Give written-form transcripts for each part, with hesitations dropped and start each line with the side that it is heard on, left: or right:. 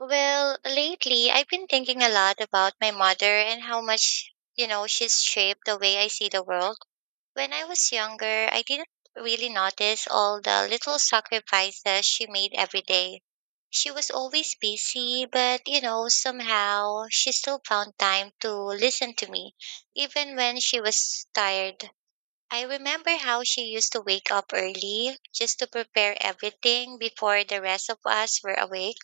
right: Well, lately I've been thinking a lot about my mother and how much she's shaped the way I see the world. When I was younger, I didn't really notice all the little sacrifices she made every day. She was always busy, but somehow she still found time to listen to me, even when she was tired. I remember how she used to wake up early just to prepare everything before the rest of us were awake.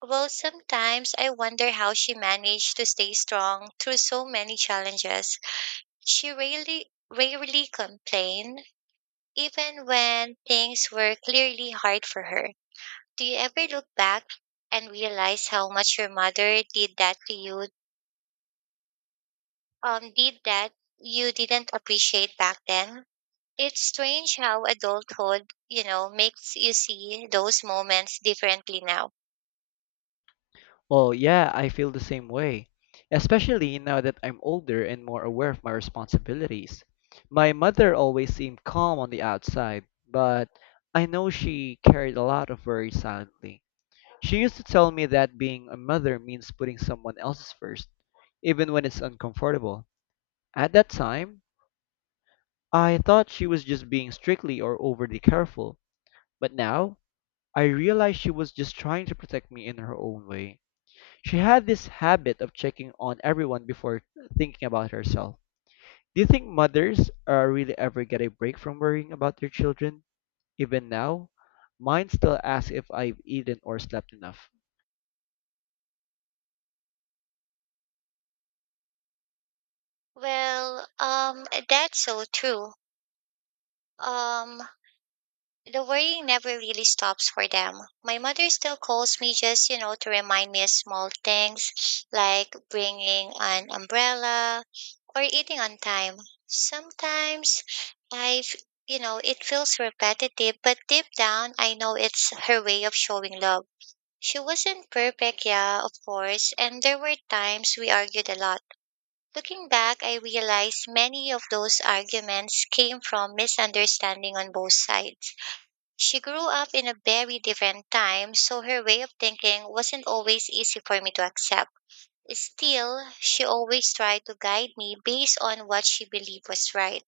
right: Well, sometimes I wonder how she managed to stay strong through so many challenges. She rarely complained, even when things were clearly hard for her. Do you ever look back and realize how much your mother did that to you? Did that you didn't appreciate back then? It's strange how adulthood makes you see those moments differently now.
left: Well, yeah, I feel the same way, especially now that I'm older and more aware of my responsibilities. My mother always seemed calm on the outside, but I know she carried a lot of worries silently. She used to tell me that being a mother means putting someone else's first, even when it's uncomfortable. At that time, I thought she was just being strictly or overly careful, but now I realize she was just trying to protect me in her own way. She had this habit of checking on everyone before thinking about herself. Do you think mothers really ever get a break from worrying about their children? Even now, mine still ask if I've eaten or slept enough.
right: Well, that's so true. Um, The worrying never really stops for them. My mother still calls me just to remind me of small things like bringing an umbrella or eating on time. Sometimes I've, it feels repetitive, but deep down I know it's her way of showing love. She wasn't perfect, yeah, of course, and there were times we argued a lot. Looking back, I realized many of those arguments came from misunderstanding on both sides. She grew up in a very different time, so her way of thinking wasn't always easy for me to accept. Still, she always tried to guide me based on what she believed was right.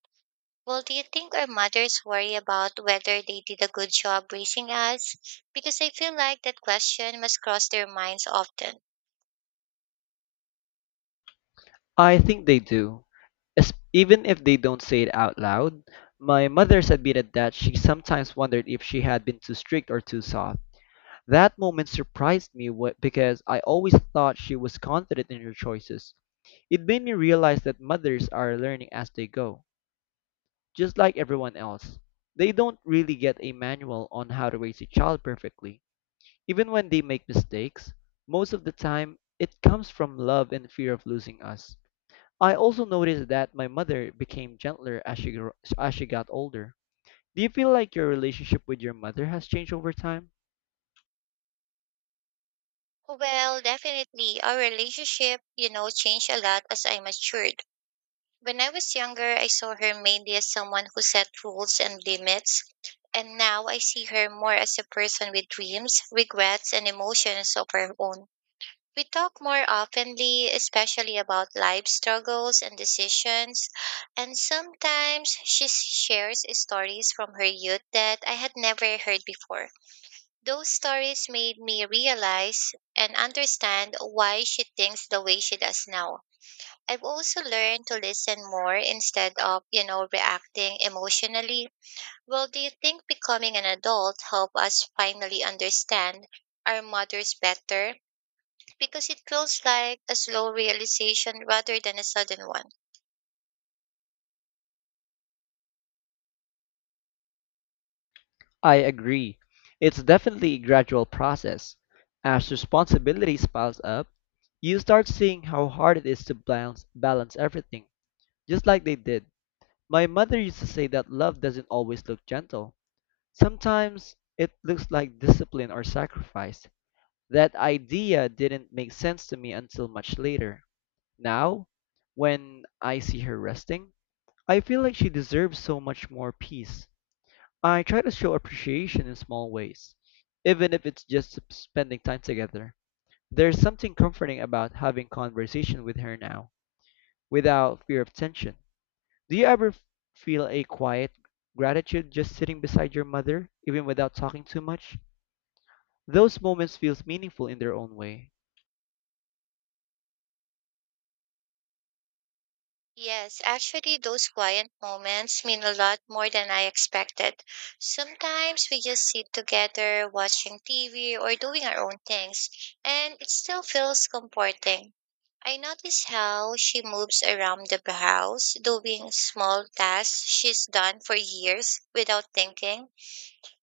right: Well, do you think our mothers worry about whether they did a good job raising us? Because I feel like that question must cross their minds often.
left: I think they do. Even if they don't say it out loud, my mother's admitted that she sometimes wondered if she had been too strict or too soft. That moment surprised me because I always thought she was confident in her choices. It made me realize that mothers are learning as they go, just like everyone else. They don't really get a manual on how to raise a child perfectly. Even when they make mistakes, most of the time it comes from love and fear of losing us. I also noticed that my mother became gentler as as she got older. Do you feel like your relationship with your mother has changed over time?
right: Well, definitely. Our relationship changed a lot as I matured. When I was younger, I saw her mainly as someone who set rules and limits, and now I see her more as a person with dreams, regrets, and emotions of her own. We talk more openly, especially about life struggles and decisions, and sometimes she shares stories from her youth that I had never heard before. Those stories made me realize and understand why she thinks the way she does now. I've also learned to listen more instead of reacting emotionally. Well, do you think becoming an adult helped us finally understand our mothers better? Because it feels like a slow realization rather than a sudden one.
left: I agree. It's definitely a gradual process. As responsibilities piles up, you start seeing how hard it is to balance everything, just like they did. My mother used to say that love doesn't always look gentle. Sometimes it looks like discipline or sacrifice. That idea didn't make sense to me until much later. Now, when I see her resting, I feel like she deserves so much more peace. I try to show appreciation in small ways, even if it's just spending time together. There's something comforting about having conversation with her now, without fear of tension. Do you ever feel a quiet gratitude just sitting beside your mother, even without talking too much? Those moments feel meaningful in their own way.
right: Yes, actually, those quiet moments mean a lot more than I expected. Sometimes we just sit together watching TV or doing our own things, and it still feels comforting. I notice how she moves around the house, doing small tasks she's done for years without thinking.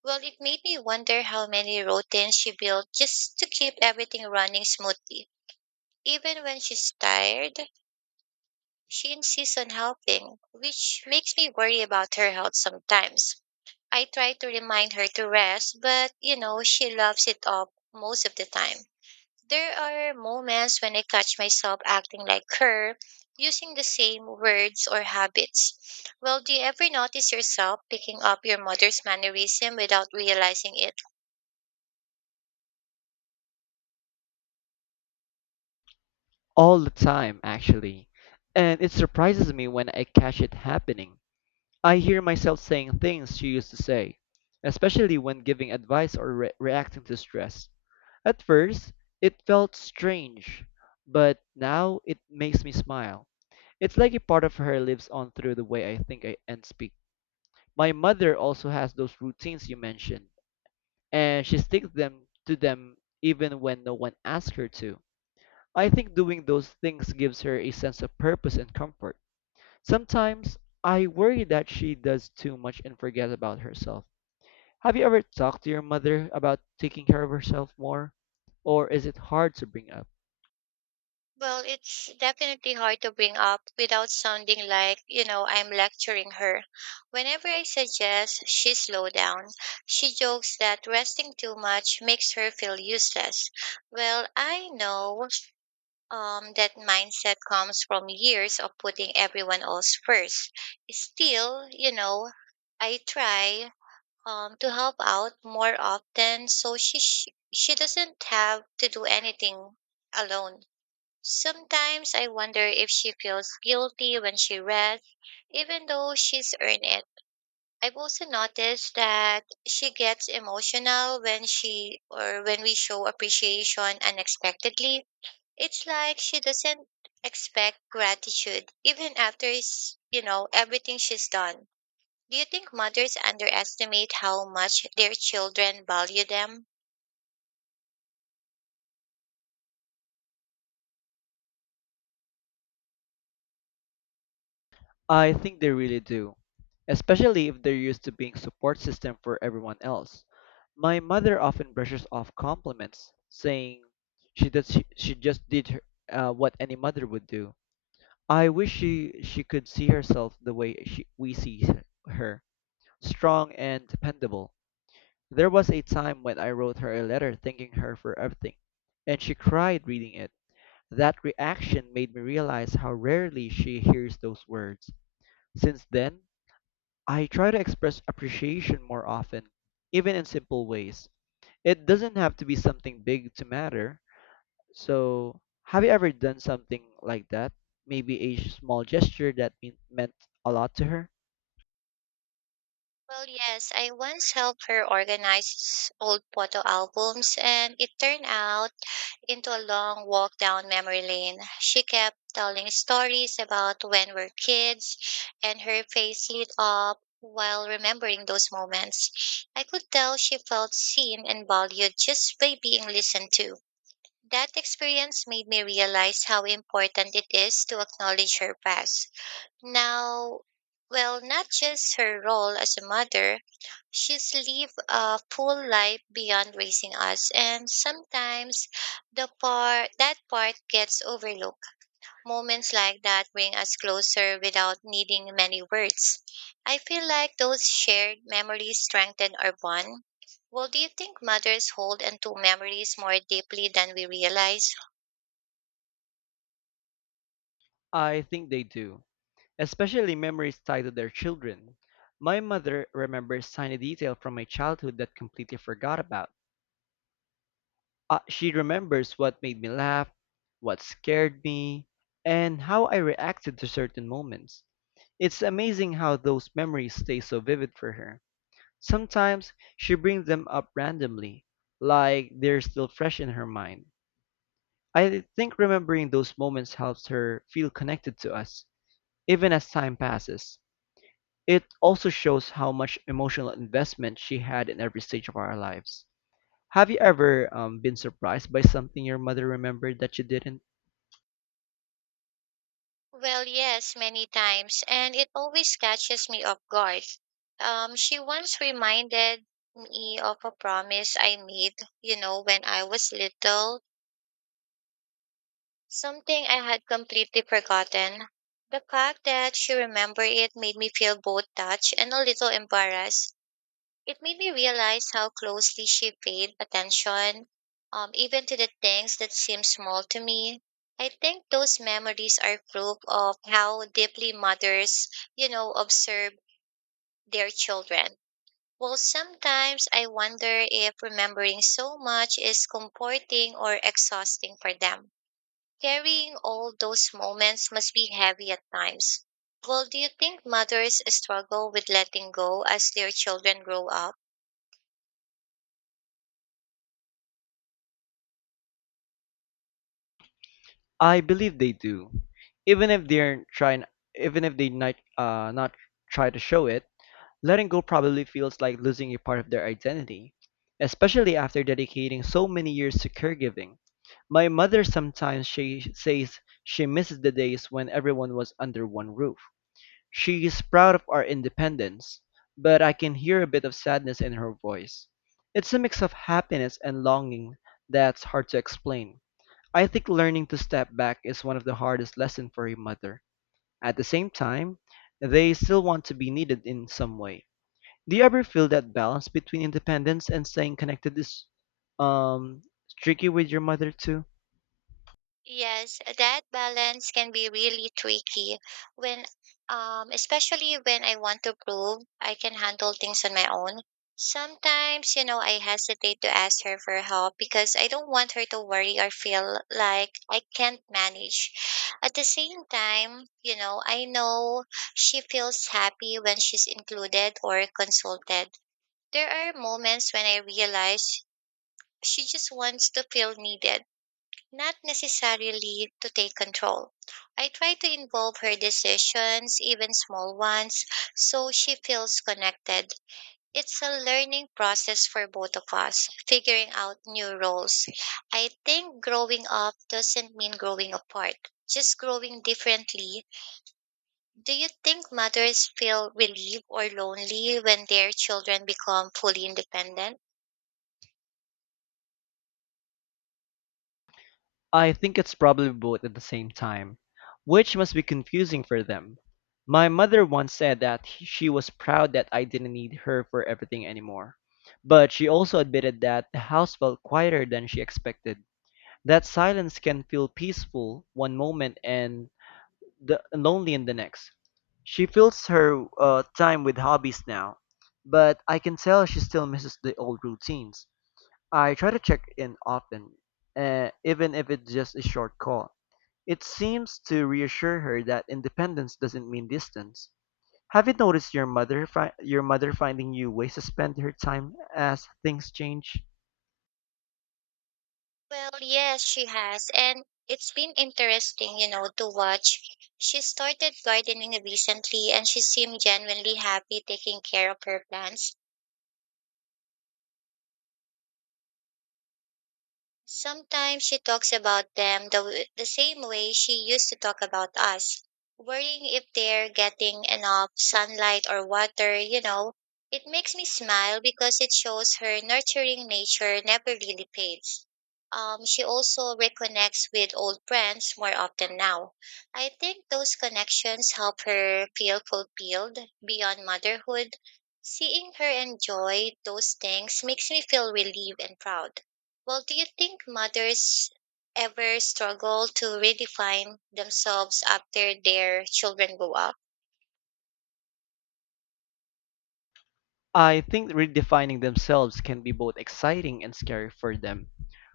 right: Well, it made me wonder how many routines she built just to keep everything running smoothly. Even when she's tired, she insists on helping, which makes me worry about her health sometimes. I try to remind her to rest, but she loves it up most of the time. There are moments when I catch myself acting like her, using the same words or habits. Well, do you ever notice yourself picking up your mother's mannerism without realizing it?
left: All the time, actually. And it surprises me when I catch it happening. I hear myself saying things she used to say, especially when giving advice or reacting to stress. At first, it felt strange, but now it makes me smile. It's like a part of her lives on through the way I think, and speak. My mother also has those routines you mentioned, and she sticks them to them even when no one asks her to. I think doing those things gives her a sense of purpose and comfort. Sometimes I worry that she does too much and forgets about herself. Have you ever talked to your mother about taking care of herself more? Or is it hard to bring up?
right: Well, it's definitely hard to bring up without sounding like I'm lecturing her. Whenever I suggest she slow down, she jokes that resting too much makes her feel useless. Well, I know that mindset comes from years of putting everyone else first. Still, I try to help out more often so she doesn't have to do anything alone. Sometimes I wonder if she feels guilty when she rests, even though she's earned it. I've also noticed that she gets emotional when she or when we show appreciation unexpectedly. It's like she doesn't expect gratitude even after everything she's done. Do you think mothers underestimate how much their children value them?
left: I think they really do, especially if they're used to being support system for everyone else. My mother often brushes off compliments, saying she just did her what any mother would do. I wish she could see herself the way we see her, strong and dependable. There was a time when I wrote her a letter thanking her for everything, and she cried reading it. That reaction made me realize how rarely she hears those words. Since then, I try to express appreciation more often, even in simple ways. It doesn't have to be something big to matter. So, have you ever done something like that? Maybe a small gesture that meant a lot to her?
right: Well, yes, I once helped her organize old photo albums, and it turned out into a long walk down memory lane. She kept telling stories about when we're kids, and her face lit up while remembering those moments. I could tell she felt seen and valued just by being listened to. That experience made me realize how important it is to acknowledge her past now, well, not just her role as a mother. She's lived a full life beyond raising us, and sometimes the part that part gets overlooked. Moments like that bring us closer without needing many words. I feel like those shared memories strengthen our bond. Well, do you think mothers hold onto memories more deeply than we realize?
left: I think they do, especially memories tied to their children. My mother remembers tiny detail from my childhood that completely forgot about. She remembers what made me laugh, what scared me, and how I reacted to certain moments. It's amazing how those memories stay so vivid for her. Sometimes she brings them up randomly, like they're still fresh in her mind. I think remembering those moments helps her feel connected to us, even as time passes. It also shows how much emotional investment she had in every stage of our lives. Have you ever been surprised by something your mother remembered that you didn't?
right: Well, yes, many times, and it always catches me off guard. She once reminded me of a promise I made when I was little, something I had completely forgotten. The fact that she remembered it made me feel both touched and a little embarrassed. It made me realize how closely she paid attention, even to the things that seem small to me. I think those memories are proof of how deeply mothers observe their children. Well, sometimes I wonder if remembering so much is comforting or exhausting for them. Carrying all those moments must be heavy at times. Well, do you think mothers struggle with letting go as their children grow up?
left: I believe they do, even if they're trying, even if they not try to show it. Letting go probably feels like losing a part of their identity, especially after dedicating so many years to caregiving. My mother sometimes she says she misses the days when everyone was under one roof. She is proud of our independence, but I can hear a bit of sadness in her voice. It's a mix of happiness and longing that's hard to explain. I think learning to step back is one of the hardest lessons for a mother. At the same time, they still want to be needed in some way. Do you ever feel that balance between independence and staying connected is um tricky with your mother too?
right: Yes, that balance can be really tricky when, especially when I want to prove I can handle things on my own. Sometimes, I hesitate to ask her for help because I don't want her to worry or feel like I can't manage. At the same time, I know she feels happy when she's included or consulted. There are moments when I realize she just wants to feel needed, not necessarily to take control. I try to involve her decisions, even small ones, so she feels connected. It's a learning process for both of us, figuring out new roles. I think growing up doesn't mean growing apart, just growing differently. Do you think mothers feel relieved or lonely when their children become fully independent?
left: I think it's probably both at the same time, which must be confusing for them. My mother once said that she was proud that I didn't need her for everything anymore. But she also admitted that the house felt quieter than she expected. That silence can feel peaceful one moment and lonely in the next. She fills her time with hobbies now, but I can tell she still misses the old routines. I try to check in often, even if it's just a short call. It seems to reassure her that independence doesn't mean distance. Have you noticed your mother finding new ways to spend her time as things change?
right: Well, yes, she has. And it's been interesting, to watch. She started gardening recently and she seemed genuinely happy taking care of her plants. Sometimes she talks about them the same way she used to talk about us, worrying if they're getting enough sunlight or water. It makes me smile because it shows her nurturing nature never really fades. She also reconnects with old friends more often now. I think those connections help her feel fulfilled beyond motherhood. Seeing her enjoy those things makes me feel relieved and proud. Well, do you think mothers ever struggle to redefine themselves after their children grow up?
left: I think redefining themselves can be both exciting and scary for them.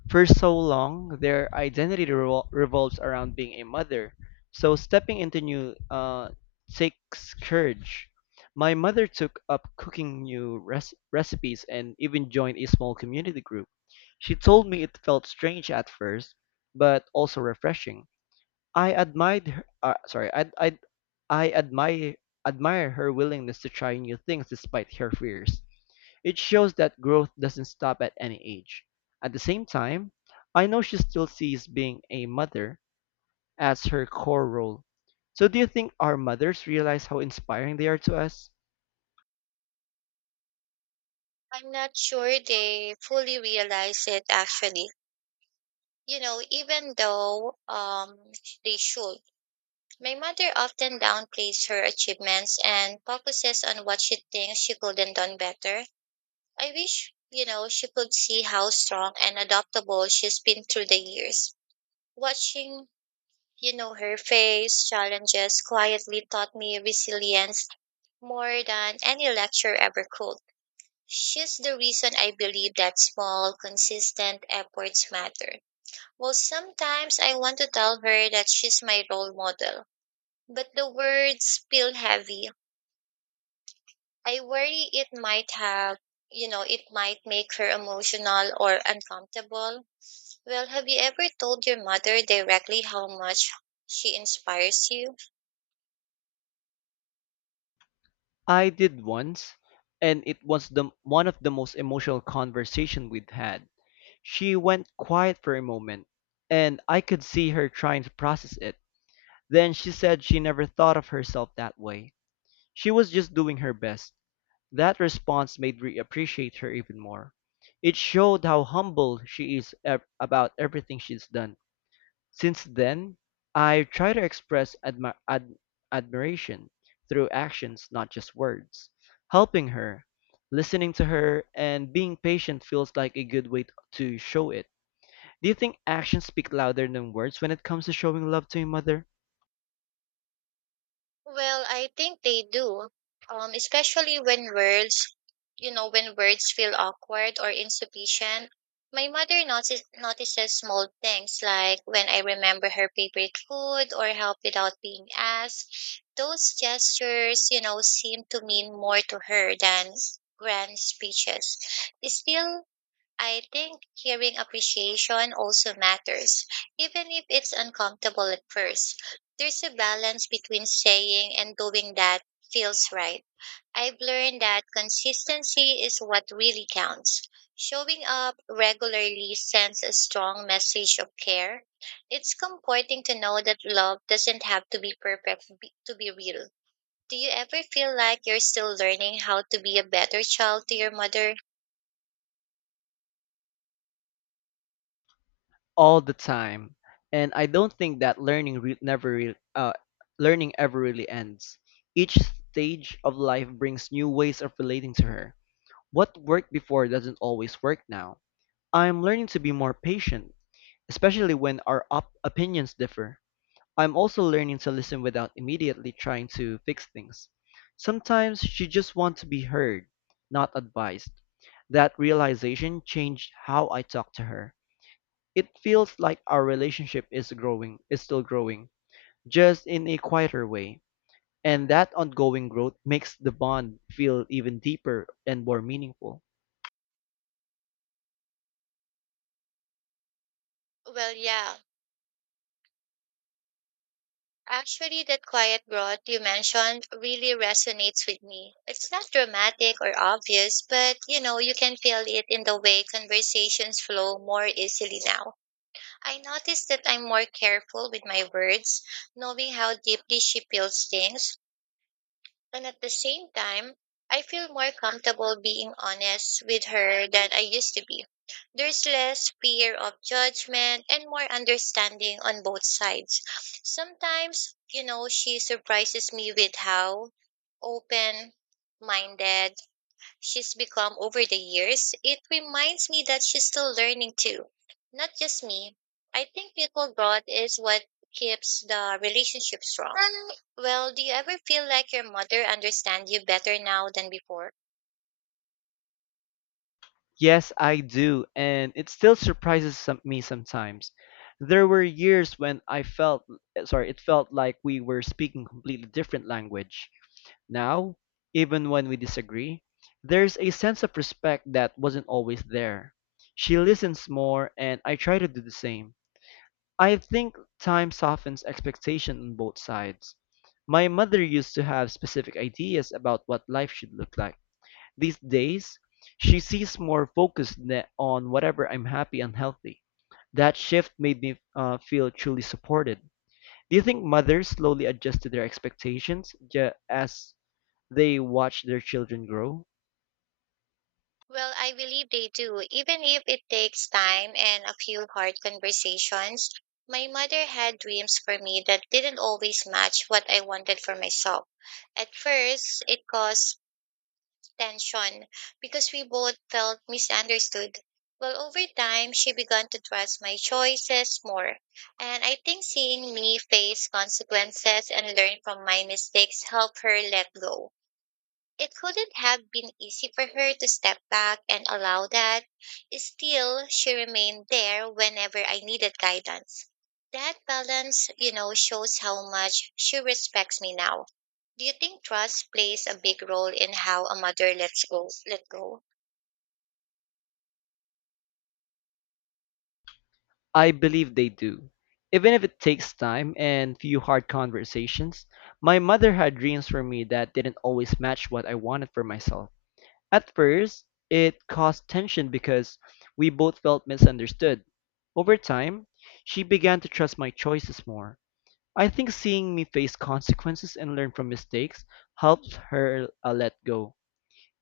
left: For so long, their identity revolves around being a mother, so stepping into new, takes courage. My mother took up cooking recipes and even joined a small community group. She told me it felt strange at first, but also refreshing. I admired her, uh, sorry, I, I, I admire her willingness to try new things despite her fears. It shows that growth doesn't stop at any age. At the same time, I know she still sees being a mother as her core role. So, do you think our mothers realize how inspiring they are to us?
right: I'm not sure they fully realize it, actually. Even though they should. My mother often downplays her achievements and focuses on what she thinks she could have done better. I wish, she could see how strong and adaptable she's been through the years. Watching Her face challenges quietly taught me resilience more than any lecture ever could. She's the reason I believe that small, consistent efforts matter. Well, sometimes I want to tell her that she's my role model, but the words feel heavy. I worry it might have, you know, it might make her emotional or uncomfortable. Well, have you ever told your mother directly how much she inspires you?
left: I did once, and it was the one of the most emotional conversation we'd had. She went quiet for a moment, and I could see her trying to process it. Then she said she never thought of herself that way. She was just doing her best. That response made me appreciate her even more. It showed how humble she is about everything she's done. Since then, I try to express admiration through actions, not just words. Helping her, listening to her, and being patient feels like a good way to show it. Do you think actions speak louder than words when it comes to showing love to a mother?
right: Well, I think they do. Especially when words feel awkward or insufficient. My mother notices small things like when I remember her favorite food or help without being asked. Those gestures, seem to mean more to her than grand speeches. Still, I think hearing appreciation also matters, even if it's uncomfortable at first. There's a balance between saying and doing that feels right. I've learned that consistency is what really counts. Showing up regularly sends a strong message of care. It's comforting to know that love doesn't have to be perfect to be real. Do you ever feel like you're still learning how to be a better child to your mother?
left: All the time. And I don't think that learning re- never re- learning ever really ends. Each stage of life brings new ways of relating to her. What worked before doesn't always work now. I'm learning to be more patient, especially when our opinions differ. I'm also learning to listen without immediately trying to fix things. Sometimes she just wants to be heard, not advised. That realization changed how I talk to her. It feels like our is still growing, just in a quieter way. And that ongoing growth makes the bond feel even deeper and more meaningful.
right: Well, yeah. Actually, that quiet broth you mentioned really resonates with me. It's not dramatic or obvious, but you can feel it in the way conversations flow more easily now. I notice that I'm more careful with my words, knowing how deeply she feels things. And at the same time, I feel more comfortable being honest with her than I used to be. There's less fear of judgment and more understanding on both sides. Sometimes, she surprises me with how open minded she's become over the years. It reminds me that she's still learning too, not just me. I think mutual growth is what keeps the relationship strong. Well, do you ever feel like your mother understands you better now than before?
left: Yes, I do, and it still me sometimes. There were years when it felt like we were speaking completely different language. Now, even when we disagree, there's a sense of respect that wasn't always there. She listens more, and I try to do the same. I think time softens expectation on both sides. My mother used to have specific ideas about what life should look like. These days, she sees more on whatever I'm happy and healthy. That shift made me feel truly supported. Do you think mothers slowly adjust to their expectations as they watch their children grow?
right: Well, I believe they do, even if it takes time and a few hard conversations. My mother had dreams for me that didn't always match what I wanted for myself. At first, it caused tension because we both felt misunderstood. Well, over time, she began to trust my choices more. And I think seeing me face consequences and learn from my mistakes helped her let go. It couldn't have been easy for her to step back and allow that. Still, she remained there whenever I needed guidance. That balance, you know, shows how much she respects me now. Do you think trust plays a big role in how a mother lets go, let go?
left: I believe they do. Even if it takes time and few hard conversations, my mother had dreams for me that didn't always match what I wanted for myself. At first, it caused tension because we both felt misunderstood. Over time, she began to trust my choices more. I think seeing me face consequences and learn from mistakes helped her let go.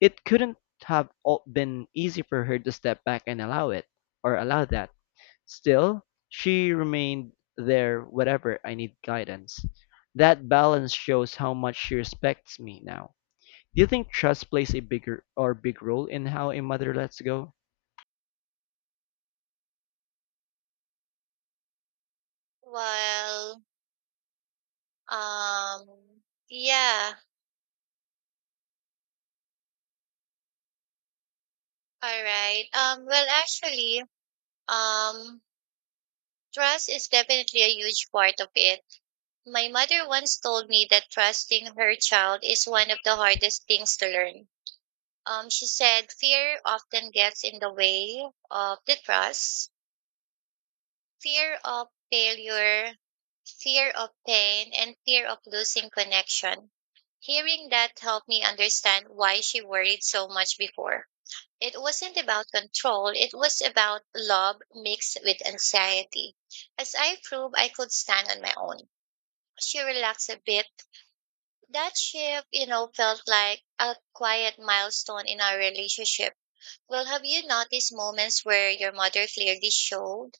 left: It couldn't have all been easy for her to step back and allow it, or allow that. Still, she remained there whenever I need guidance. That balance shows how much she respects me now. Do you think trust plays a bigger or big role in how a mother lets go?
right: Well, um, yeah, all right. Well, actually, um, trust is definitely a huge part of it. My mother once told me that trusting her child is one of the hardest things to learn. She said fear often gets in the way of the trust, fear of failure, fear of pain, and fear of losing connection. Hearing that helped me understand why she worried so much before. It wasn't about control, it was about love mixed with anxiety. As I proved I could stand on my own, she relaxed a bit. That shift, you know, felt like a quiet milestone in our relationship. Well, have you noticed moments where your mother clearly showed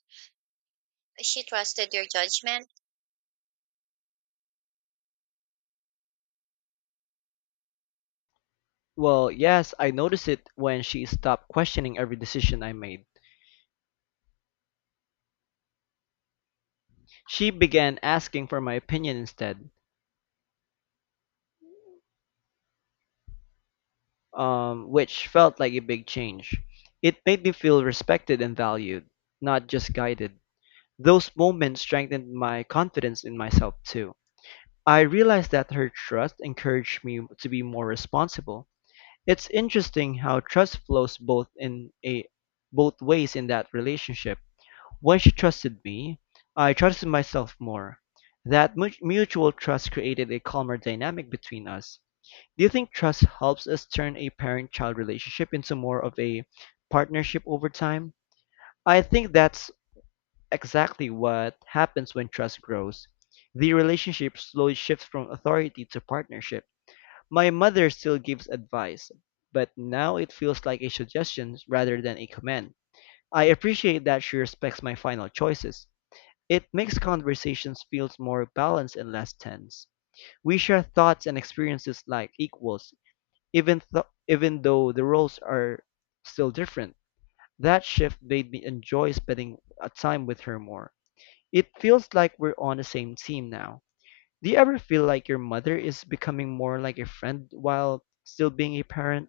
right: she trusted your judgment?
left: Well, yes, I noticed it when she stopped questioning every decision I made. She began asking for my opinion instead, which felt like a big change. It made me feel respected and valued, not just guided. Those moments strengthened my confidence in myself too. I realized that her trust encouraged me to be more responsible. It's interesting how trust flows both ways in that relationship. When she trusted me, I trusted myself more. That mutual trust created a calmer dynamic between us. Do you think trust helps us turn a parent-child relationship into more of a partnership over time? I think that's exactly what happens when trust grows. The relationship slowly shifts from authority to partnership. My mother still gives advice, but now it feels like a suggestion rather than a command. I appreciate that she respects my final choices. It makes conversations feel more balanced and less tense. We share thoughts and experiences like equals, even though the roles are still different. That shift made me enjoy spending a time with her more. It feels like we're on the same team now. Do you ever feel like your mother is becoming more like a friend while still being a parent?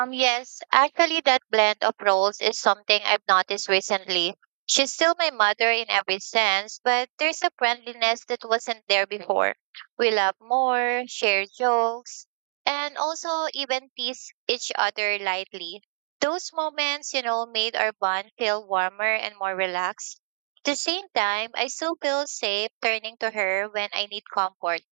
right: Yes, actually, that blend of roles is something I've noticed recently. She's still my mother in every sense, but there's a friendliness that wasn't there before. We laugh more, share jokes, and also even tease each other lightly. Those moments, you know, made our bond feel warmer and more relaxed. At the same time, I still feel safe turning to her when I need comfort.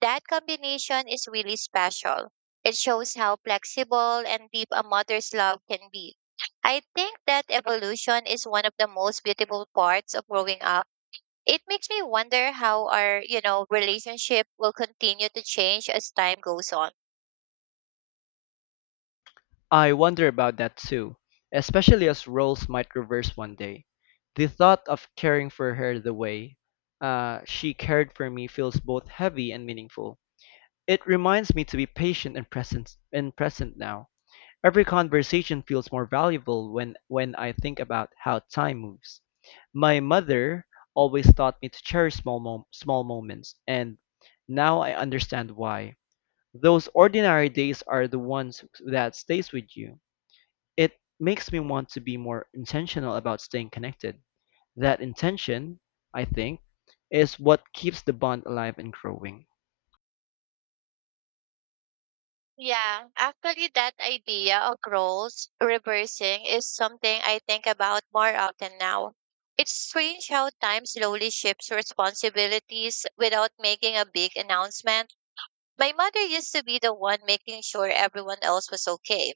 right: That combination is really special. It shows how flexible and deep a mother's love can be. I think that evolution is one of the most beautiful parts of growing up. It makes me wonder how our, you know, relationship will continue to change as time goes on.
left: I wonder about that too, especially as roles might reverse one day. The thought of caring for her the way she cared for me feels both heavy and meaningful. It reminds me to be patient and present now. Every conversation feels more valuable when I think about how time moves. My mother always taught me to cherish small moments, and now I understand why. Those ordinary days are the ones that stays with you. It makes me want to be more intentional about staying connected. That intention, I think, is what keeps the bond alive and growing.
right: Yeah, actually that idea of roles reversing is something I think about more often now. It's strange how time slowly shifts responsibilities without making a big announcement. My mother used to be the one making sure everyone else was okay.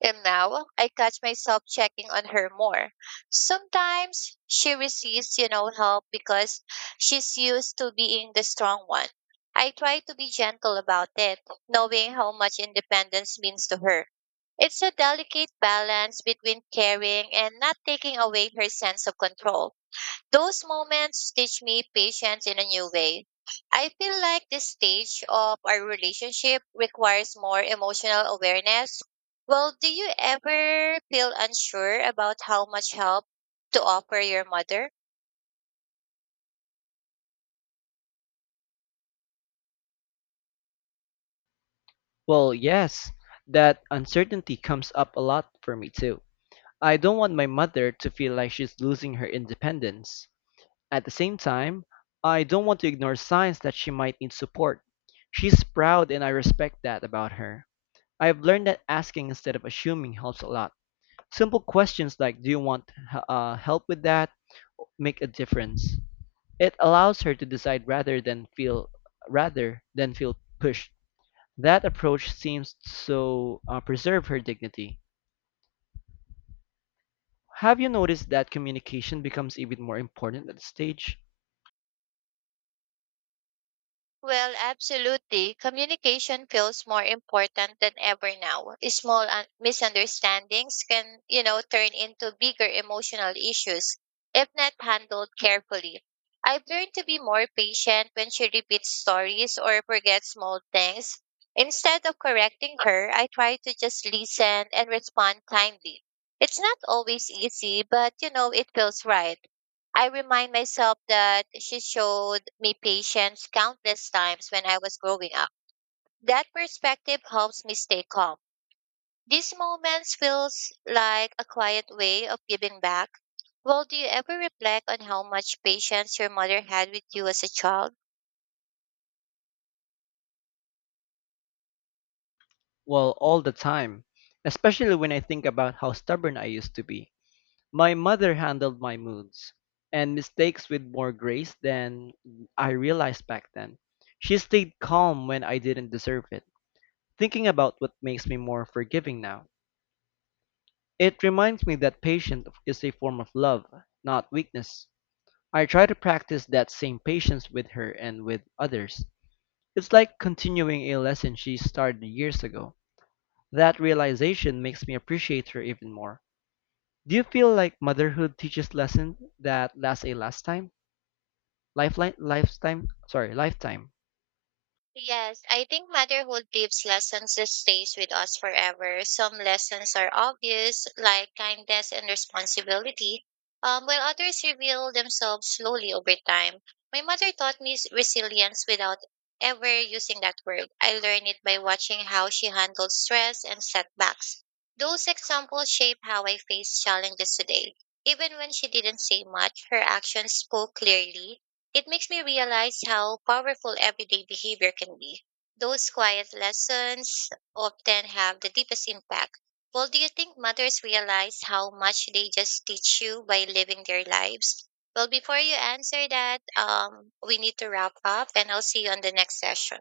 right: And now I catch myself checking on her more. Sometimes she receives, you know, help because she's used to being the strong one. I try to be gentle about it, knowing how much independence means to her. It's a delicate balance between caring and not taking away her sense of control. Those moments teach me patience in a new way. I feel like this stage of our relationship requires more emotional awareness. Well, do you ever feel unsure about how much help to offer your mother?
left: Well, yes, that uncertainty comes up a lot for me too. I don't want my mother to feel like she's losing her independence. At the same time, I don't want to ignore signs that she might need support. She's proud and I respect that about her. I've learned that asking instead of assuming helps a lot. Simple questions like, do you want help with that? Make a difference. It allows her to decide rather than feel pushed. That approach seems to preserve her dignity. Have you noticed that communication becomes even more important at this stage?
right: Well, absolutely. Communication feels more important than ever now. Small misunderstandings can, you know, turn into bigger emotional issues if not handled carefully. I've learned to be more patient when she repeats stories or forgets small things. Instead of correcting her, I try to just listen and respond kindly. It's not always easy, but you know, it feels right. I remind myself that she showed me patience countless times when I was growing up. That perspective helps me stay calm. These moments feels like a quiet way of giving back. Well, do you ever reflect on how much patience your mother had with you as a child?
left: Well, all the time, especially when I think about how stubborn I used to be. My mother handled my moods and mistakes with more grace than I realized back then. She stayed calm when I didn't deserve it. Thinking about what makes me more forgiving now. It reminds me that patience is a form of love, not weakness. I try to practice that same patience with her and with others. It's like continuing a lesson she started years ago. That realization makes me appreciate her even more. Do you feel like motherhood teaches lessons that last a lifetime? Lifeline, lifetime, sorry, lifetime.
right: Yes, I think motherhood leaves lessons that stays with us forever. Some lessons are obvious, like kindness and responsibility, while others reveal themselves slowly over time. My mother taught me resilience without ever using that word. I learned it by watching how she handled stress and setbacks. Those examples shape how I face challenges today. Even when she didn't say much, her actions spoke clearly. It makes me realize how powerful everyday behavior can be. Those quiet lessons often have the deepest impact. Well, do you think mothers realize how much they just teach you by living their lives? Well, before you answer that, we need to wrap up, and I'll see you on the next session.